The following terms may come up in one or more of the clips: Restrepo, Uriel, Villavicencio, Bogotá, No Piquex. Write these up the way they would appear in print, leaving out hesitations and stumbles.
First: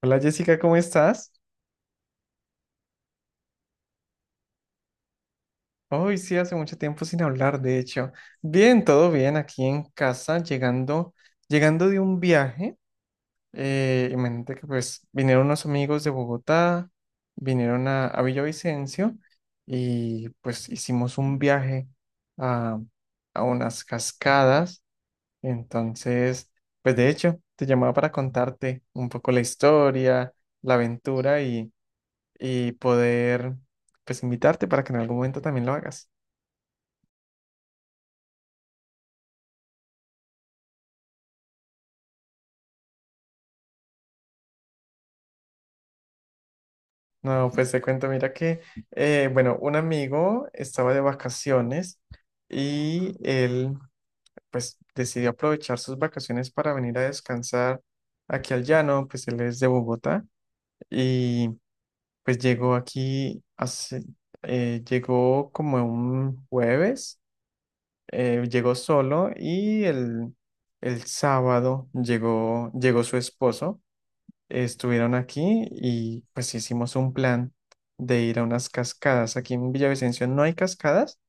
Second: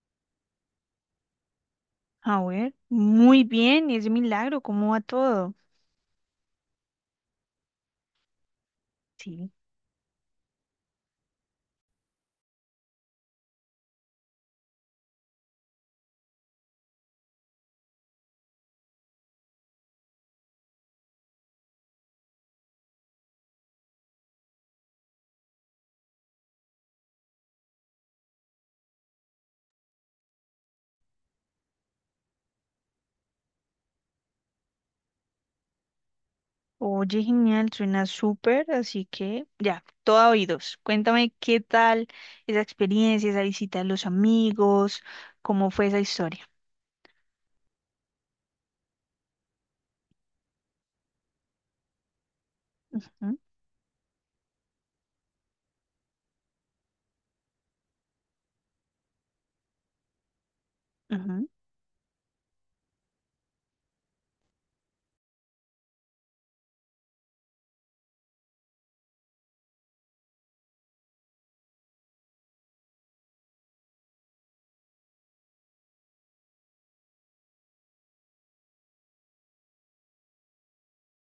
Hola Jessica, ¿cómo estás? A ver, muy bien, es milagro, ¿cómo va todo? Hoy sí, hace mucho tiempo sin hablar, de hecho. Bien, todo bien Sí. aquí en casa, llegando, llegando de un viaje. Imagínate que pues vinieron unos amigos de Bogotá, vinieron a Villavicencio y pues hicimos un viaje a, a unas cascadas. Entonces, pues de hecho, te llamaba para contarte un poco la historia, la aventura y poder pues invitarte para que en algún momento también lo hagas. Oye, genial, suena súper, así que ya, todo oídos. Cuéntame qué tal esa experiencia, esa visita a los amigos, cómo fue esa historia. No, pues te cuento, mira que, bueno, un amigo estaba de vacaciones y Ujú, él pues decidió aprovechar sus vacaciones para venir a descansar aquí al llano, pues él es de Bogotá ujú. y pues llegó aquí llegó como un jueves, llegó solo y el sábado llegó, llegó su esposo. Estuvieron aquí y pues hicimos un plan de ir a unas cascadas. Aquí en Villavicencio no hay cascadas,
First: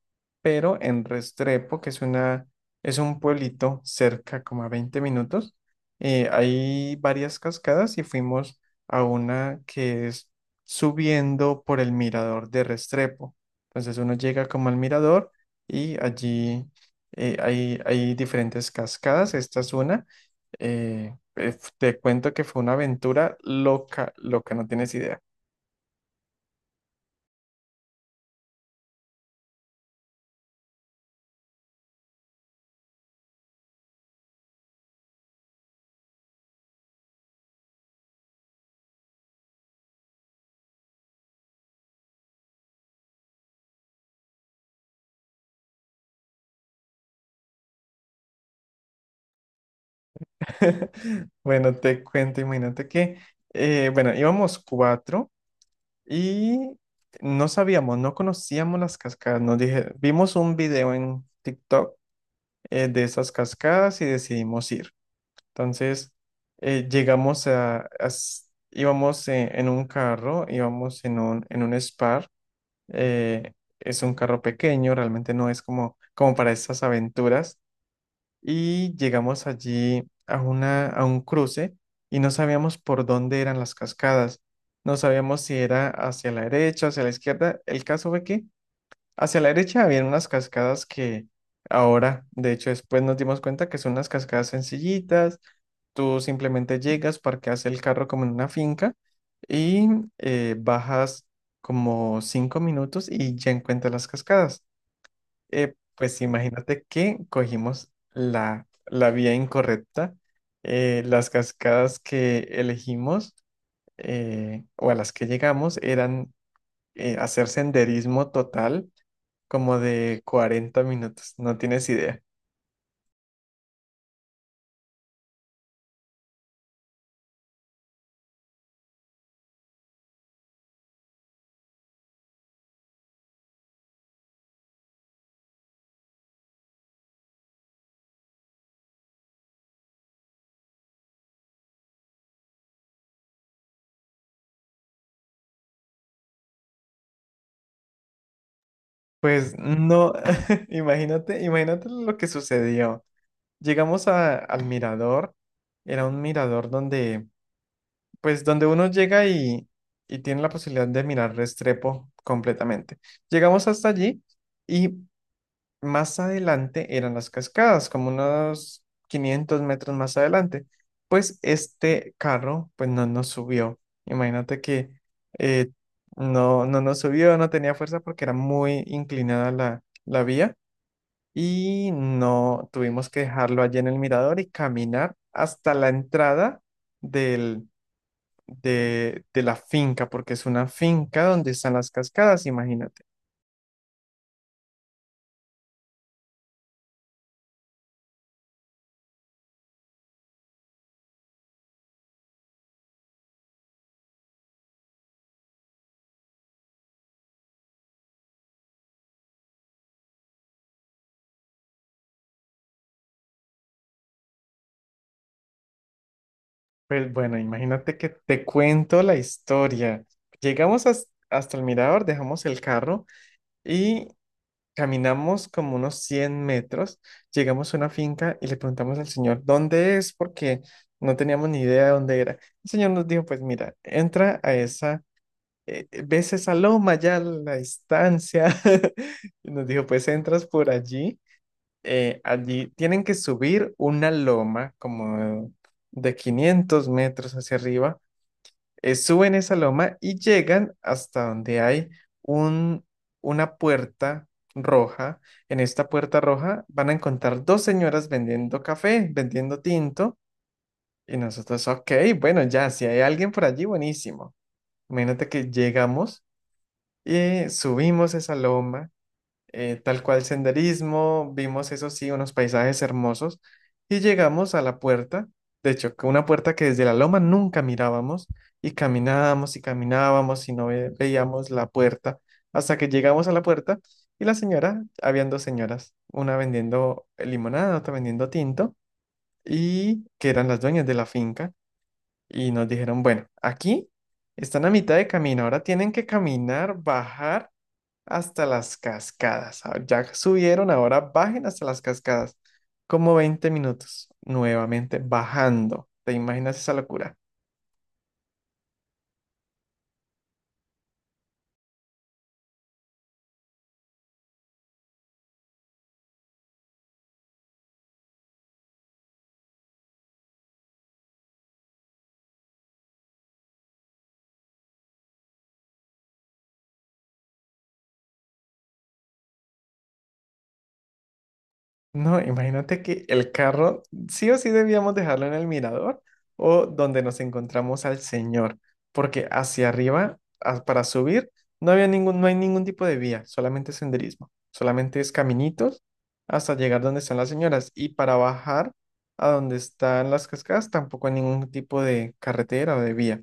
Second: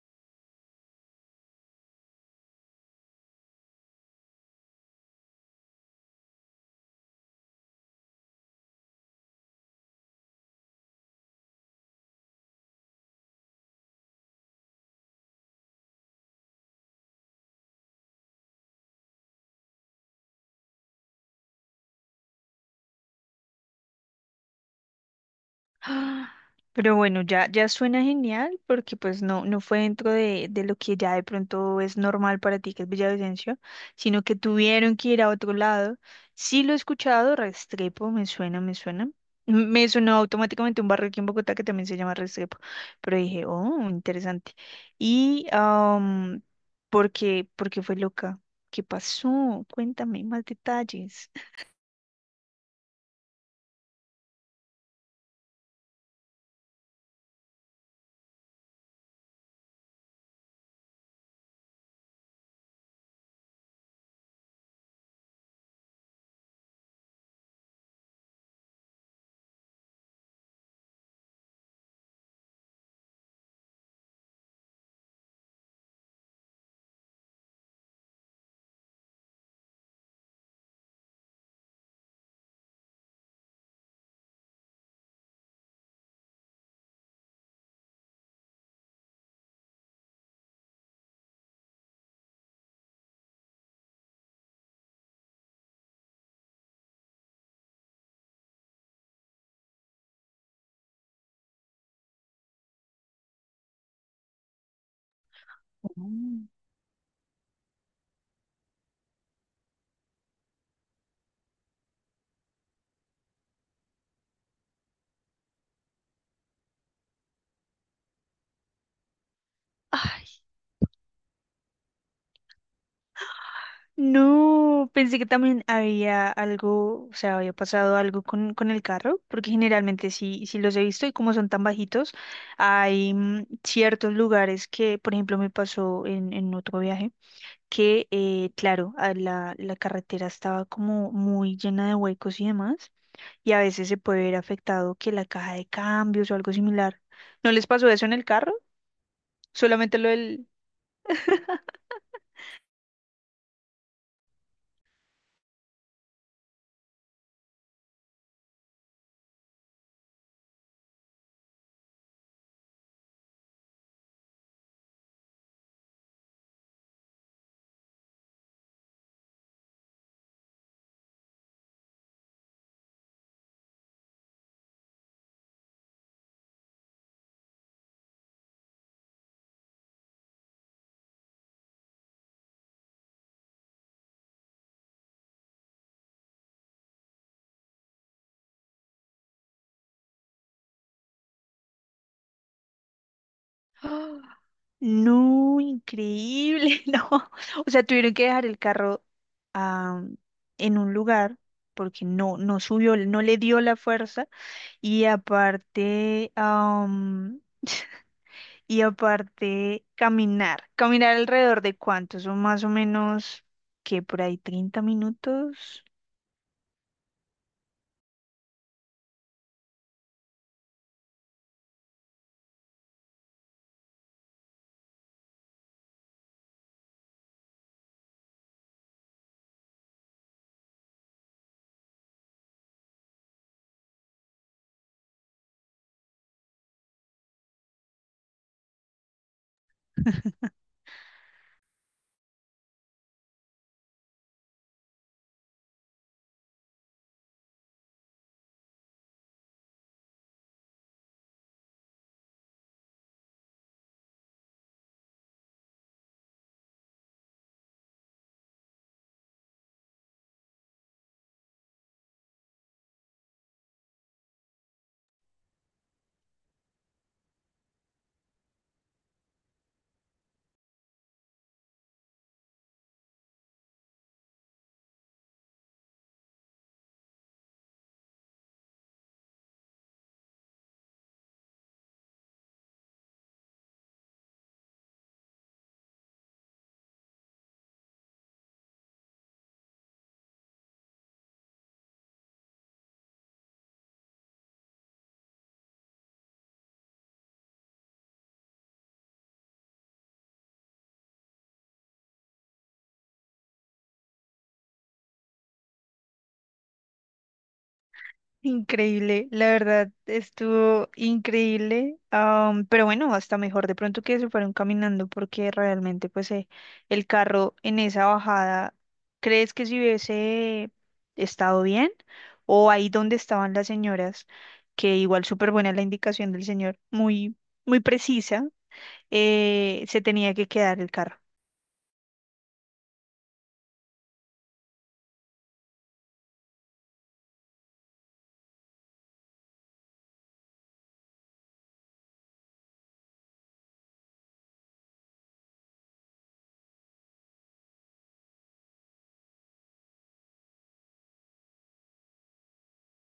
pero en Restrepo, que es un pueblito cerca como a 20 minutos. Hay varias cascadas y fuimos a una que es subiendo por el mirador de Restrepo. Entonces uno llega como al mirador y allí hay diferentes cascadas, esta es una. Te cuento que fue una aventura loca, loca, no tienes idea. Ah, pero bueno, ya, ya suena genial porque pues no, no fue dentro de lo que ya de pronto es normal para ti, que es Villavicencio, sino que tuvieron que ir a otro lado. Sí lo he escuchado, Restrepo, me suena, me suena. Me sonó automáticamente un barrio aquí en Bogotá que también se llama Restrepo, pero dije, oh, interesante. Y, ¿por qué fue loca? ¿Qué pasó? Cuéntame más detalles. Bueno, te cuento, imagínate bueno, íbamos cuatro y no conocíamos las cascadas. Vimos un video en TikTok de esas cascadas y decidimos ir. Entonces, íbamos en un carro, íbamos en un Spar. eh, es un carro pequeño, realmente no es como para esas aventuras y llegamos allí a un cruce y no sabíamos por dónde eran las cascadas. No sabíamos si era hacia la derecha, hacia la izquierda. El caso fue que hacia la derecha había unas cascadas que ahora, de hecho, después nos dimos cuenta que son unas cascadas sencillitas. Tú simplemente llegas, parqueas el carro como en una finca y bajas como 5 minutos y ya encuentras las cascadas. Pues imagínate que cogimos la vía incorrecta. Las cascadas que elegimos o a las que llegamos eran hacer senderismo total como de Mm. 40 minutos, no tienes idea. No, pensé que también había algo, o sea, había pasado algo con el carro, porque generalmente sí, sí los he visto y como son tan bajitos, hay ciertos lugares que, por ejemplo, me pasó en otro viaje, que, claro, a la carretera estaba como muy llena de huecos y demás, y a veces se puede ver afectado que la caja de cambios o algo similar. ¿No les pasó eso en el carro? Pues Solamente lo no, del... imagínate, imagínate lo que sucedió. Llegamos al mirador, era un mirador donde uno llega y tiene la posibilidad de mirar Restrepo completamente. Llegamos hasta allí y más adelante eran las cascadas, como unos 500 metros más adelante. Pues este carro, pues no nos subió. Imagínate que eh, no, no nos subió, no tenía fuerza porque era muy inclinada la vía y no tuvimos que dejarlo allí en el mirador y caminar hasta la entrada del de la finca, porque es una finca donde están las cascadas, imagínate. No, increíble, no. O sea, tuvieron que dejar el carro ah, en un lugar porque no, no subió, no le dio la fuerza y aparte, y aparte caminar, caminar alrededor de cuánto, son más o menos que por ahí 30 minutos, Pues bueno, imagínate que te cuento la historia. Llegamos hasta el mirador, dejamos el carro y caminamos como unos 100 metros. Llegamos a una finca y le preguntamos al señor dónde es, porque no teníamos ni idea de dónde era. El señor nos dijo, pues mira, ves esa loma ya a la distancia. Y nos dijo, pues entras por allí. Allí tienen que subir una loma como de 500 metros hacia arriba. Suben esa loma y llegan hasta donde hay un, una puerta roja. En esta puerta roja van a encontrar dos señoras vendiendo café, vendiendo tinto. Y nosotros, ok, bueno, ya, si hay alguien por allí, buenísimo. Imagínate que llegamos y subimos esa loma. Tal cual senderismo, vimos eso sí, unos paisajes hermosos y llegamos a la puerta, de hecho, que una puerta que desde la loma nunca mirábamos y caminábamos y caminábamos y no veíamos la puerta hasta que llegamos a la puerta y la señora, habían dos señoras, una vendiendo limonada, otra vendiendo tinto y que eran las dueñas de la finca y nos dijeron, bueno, aquí están a mitad de camino, ahora tienen que caminar, bajar hasta las cascadas. Ah, ya subieron, ahora bajen hasta las cascadas. Como 20 minutos, nuevamente bajando. ¿Te imaginas esa locura? Increíble, la verdad estuvo increíble, pero bueno, hasta mejor de pronto que se fueron caminando porque realmente pues el carro en esa bajada, ¿crees que si hubiese estado bien? O ahí donde estaban las señoras, que igual súper buena la indicación del señor, muy, muy precisa, se tenía que quedar el carro. No, imagínate que el carro sí o sí debíamos dejarlo en el mirador o donde nos encontramos al señor, porque hacia arriba, para subir, no hay ningún tipo de vía, solamente senderismo, solamente es caminitos hasta llegar donde están las señoras, y para bajar a donde están las cascadas tampoco hay ningún tipo de carretera o de vía.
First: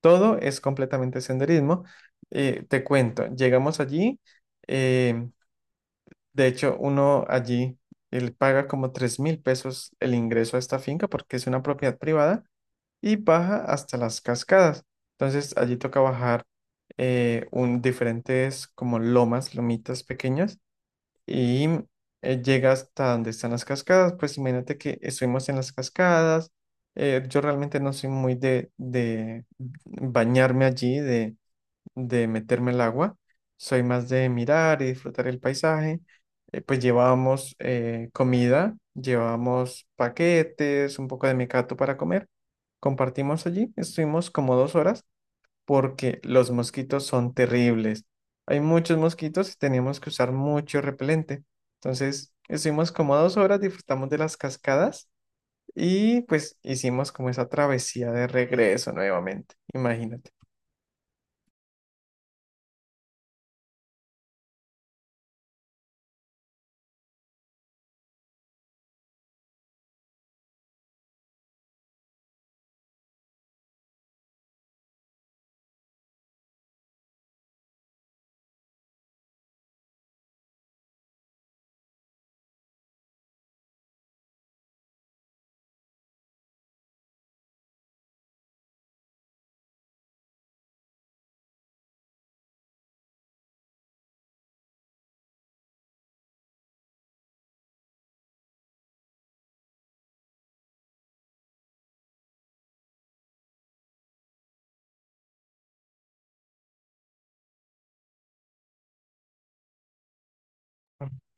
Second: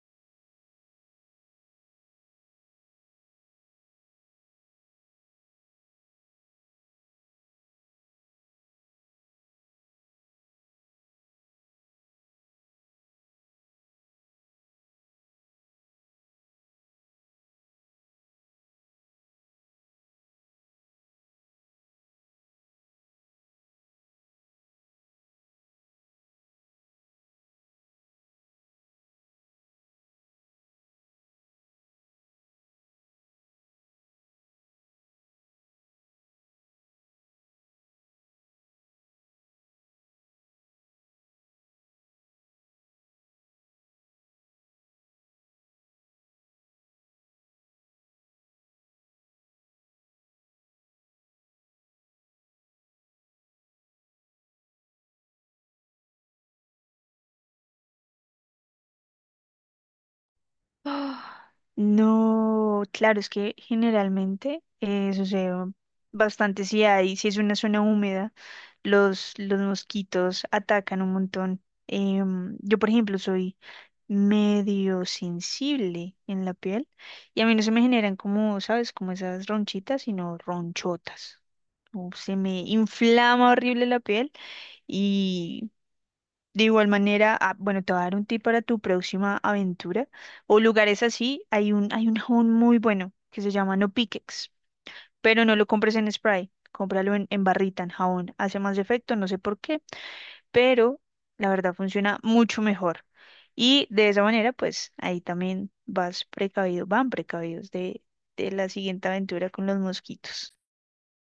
Todo es completamente senderismo. Te cuento, llegamos allí. eh, de hecho, él paga como 3.000 pesos el ingreso a esta finca porque es una propiedad privada y baja hasta las cascadas. Entonces, allí toca bajar. Diferentes como lomas, lomitas pequeñas y llega hasta donde están las cascadas. Pues imagínate que estuvimos en las cascadas. Yo realmente no soy muy de bañarme allí, de meterme al agua, soy más de mirar y disfrutar el paisaje. Pues llevábamos comida, llevábamos paquetes, un poco de mecato para comer. Compartimos allí, estuvimos como 2 horas porque los mosquitos son terribles. Hay muchos mosquitos y teníamos que usar mucho repelente. Entonces, estuvimos como 2 horas, disfrutamos de las cascadas y pues hicimos como esa travesía de regreso nuevamente. Imagínate. Ah, no, claro, es que generalmente sucede bastante si es una zona húmeda, los mosquitos atacan un montón. Yo, por ejemplo, soy medio sensible en la piel y a mí no se me generan como, ¿sabes? Como esas ronchitas, sino ronchotas. O se me inflama horrible la piel de igual manera, bueno, te voy a dar un tip para tu próxima aventura o lugares así. Hay un jabón muy bueno que se llama No Piquex, pero no lo compres en spray, cómpralo en barrita, en jabón. Hace más efecto, no sé por qué, pero la verdad funciona mucho mejor. Y de esa manera, pues ahí también vas precavido, van precavidos de la siguiente aventura con los mosquitos.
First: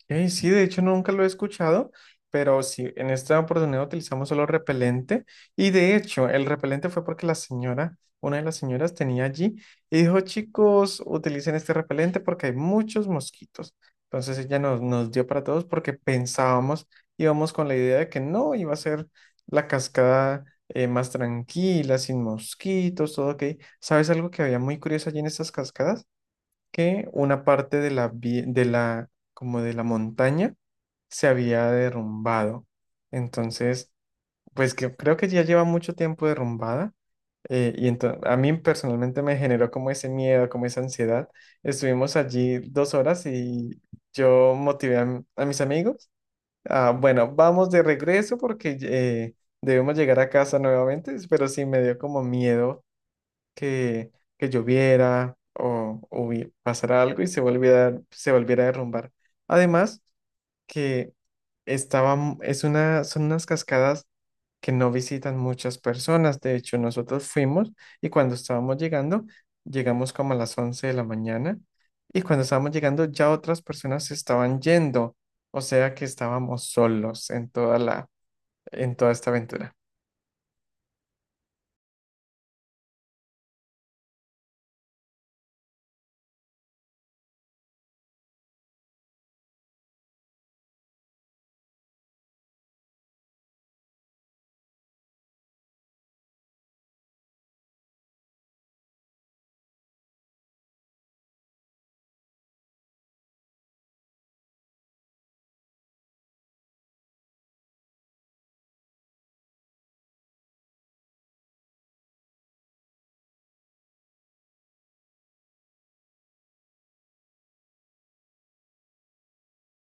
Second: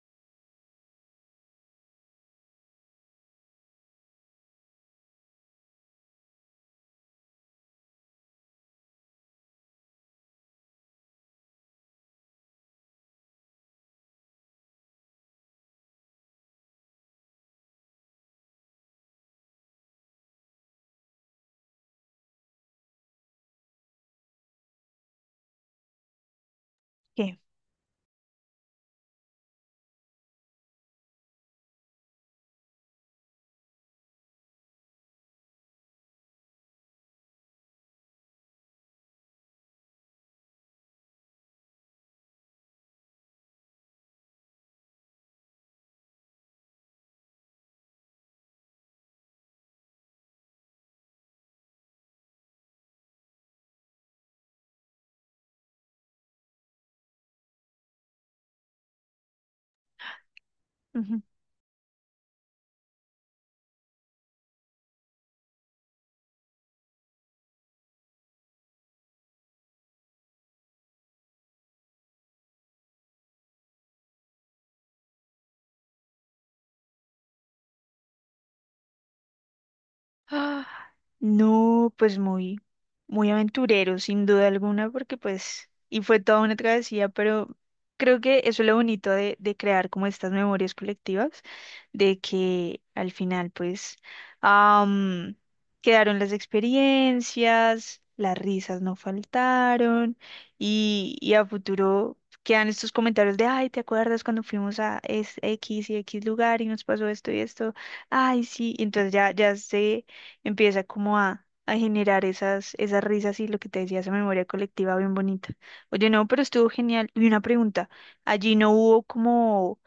Sí, de hecho nunca lo he escuchado, pero sí, en esta oportunidad utilizamos solo repelente, y de hecho el repelente fue porque la señora, una de las señoras, tenía allí y dijo, chicos, utilicen este repelente porque hay muchos mosquitos. Entonces ella nos dio para todos, porque pensábamos, íbamos con la idea de que no, iba a ser la cascada más tranquila, sin mosquitos, todo ok. ¿Sabes algo que había muy curioso allí en estas cascadas? Que ¿Qué? una parte de la, vie- de la, como de la montaña se había derrumbado. Entonces, pues que creo que ya lleva mucho tiempo derrumbada. Y entonces a mí personalmente me generó como ese miedo, como esa ansiedad. Estuvimos allí 2 horas y yo motivé a mis amigos. Ah, bueno, vamos de regreso porque debemos llegar a casa nuevamente, pero sí me dio como miedo que, que lloviera o pasara algo y se volviera a derrumbar. Además, que estaba, m- es una, son unas cascadas que no visitan muchas personas. De hecho, nosotros fuimos y cuando estábamos llegando, llegamos como a las 11 de la mañana, y cuando estábamos llegando ya otras personas se estaban yendo. O sea que estábamos solos en toda esta aventura. Ah, no, pues muy, muy aventurero, sin duda alguna, porque pues, y fue toda una travesía, pero creo que eso es lo bonito de crear como estas memorias colectivas, de que al final pues am, quedaron las experiencias, las risas no faltaron y a futuro quedan estos comentarios de, ay, ¿te acuerdas cuando fuimos a X y X lugar y nos pasó esto y esto? Ay, sí, y entonces ya, ya se empieza como a generar esas risas y lo que te decía, esa memoria colectiva bien bonita. Oye, no, pero estuvo genial. Y una pregunta, allí no hubo como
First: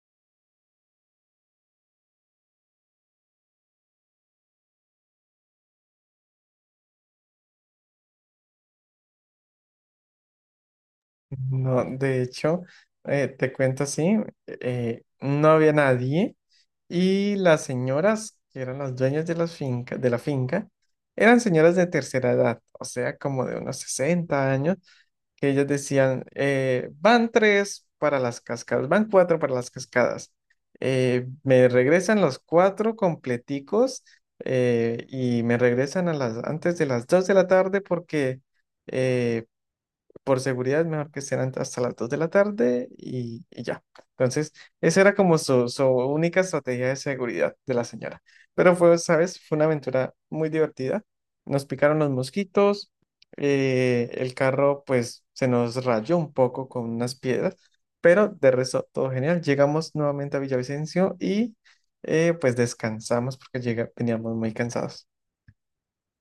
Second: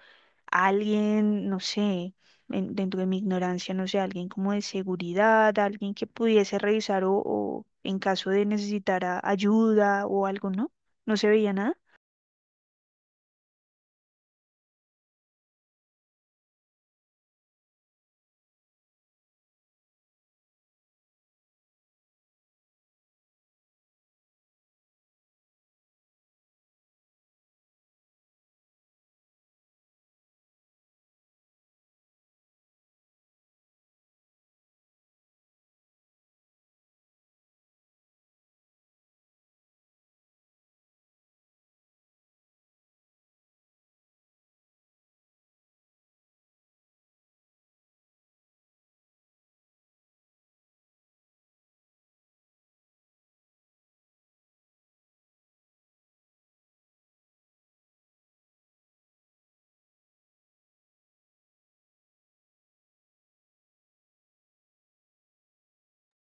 alguien, no sé, dentro de mi ignorancia, no sé, alguien como de seguridad, alguien que pudiese revisar o en caso de necesitar ayuda o algo, ¿no? No se veía nada. No, de hecho, te cuento así, no había nadie, y las señoras que eran las dueñas de la finca eran señoras de tercera edad, o sea, como de unos 60 años, que ellas decían, van tres para las cascadas, van cuatro para las cascadas, me regresan los cuatro completicos y me regresan antes de las 2 de la tarde porque... eh, por seguridad es mejor que estén hasta las 2 de la tarde, y ya. Entonces, esa era como su única estrategia de seguridad de la señora. Pero fue, ¿sabes? Fue una aventura muy divertida. Nos picaron los mosquitos, el carro pues se nos rayó un poco con unas piedras, pero de resto todo genial. Llegamos nuevamente a Villavicencio y pues descansamos porque veníamos muy cansados.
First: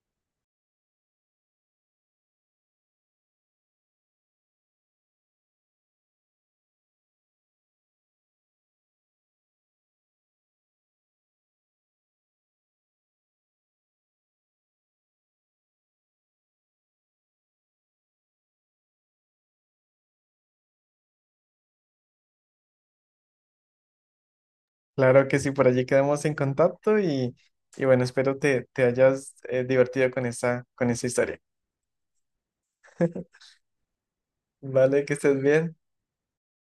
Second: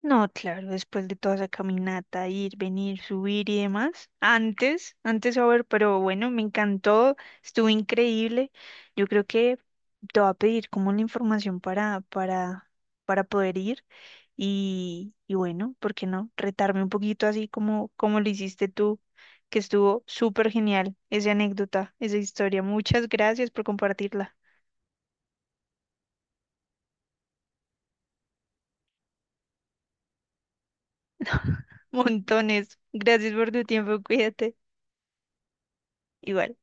No, claro, después de toda esa caminata, ir, venir, subir y demás. Antes, antes a ver, pero bueno, me encantó, estuvo increíble. Yo creo que te va a pedir como la información para poder ir y bueno, ¿por qué no? Retarme un poquito así como lo hiciste tú, que estuvo súper genial esa anécdota, esa historia. Muchas gracias por compartirla. Claro que sí, por allí quedamos en contacto y bueno, espero te hayas divertido con esa historia. Montones. Gracias por tu tiempo, cuídate. Vale, que estés bien. Igual.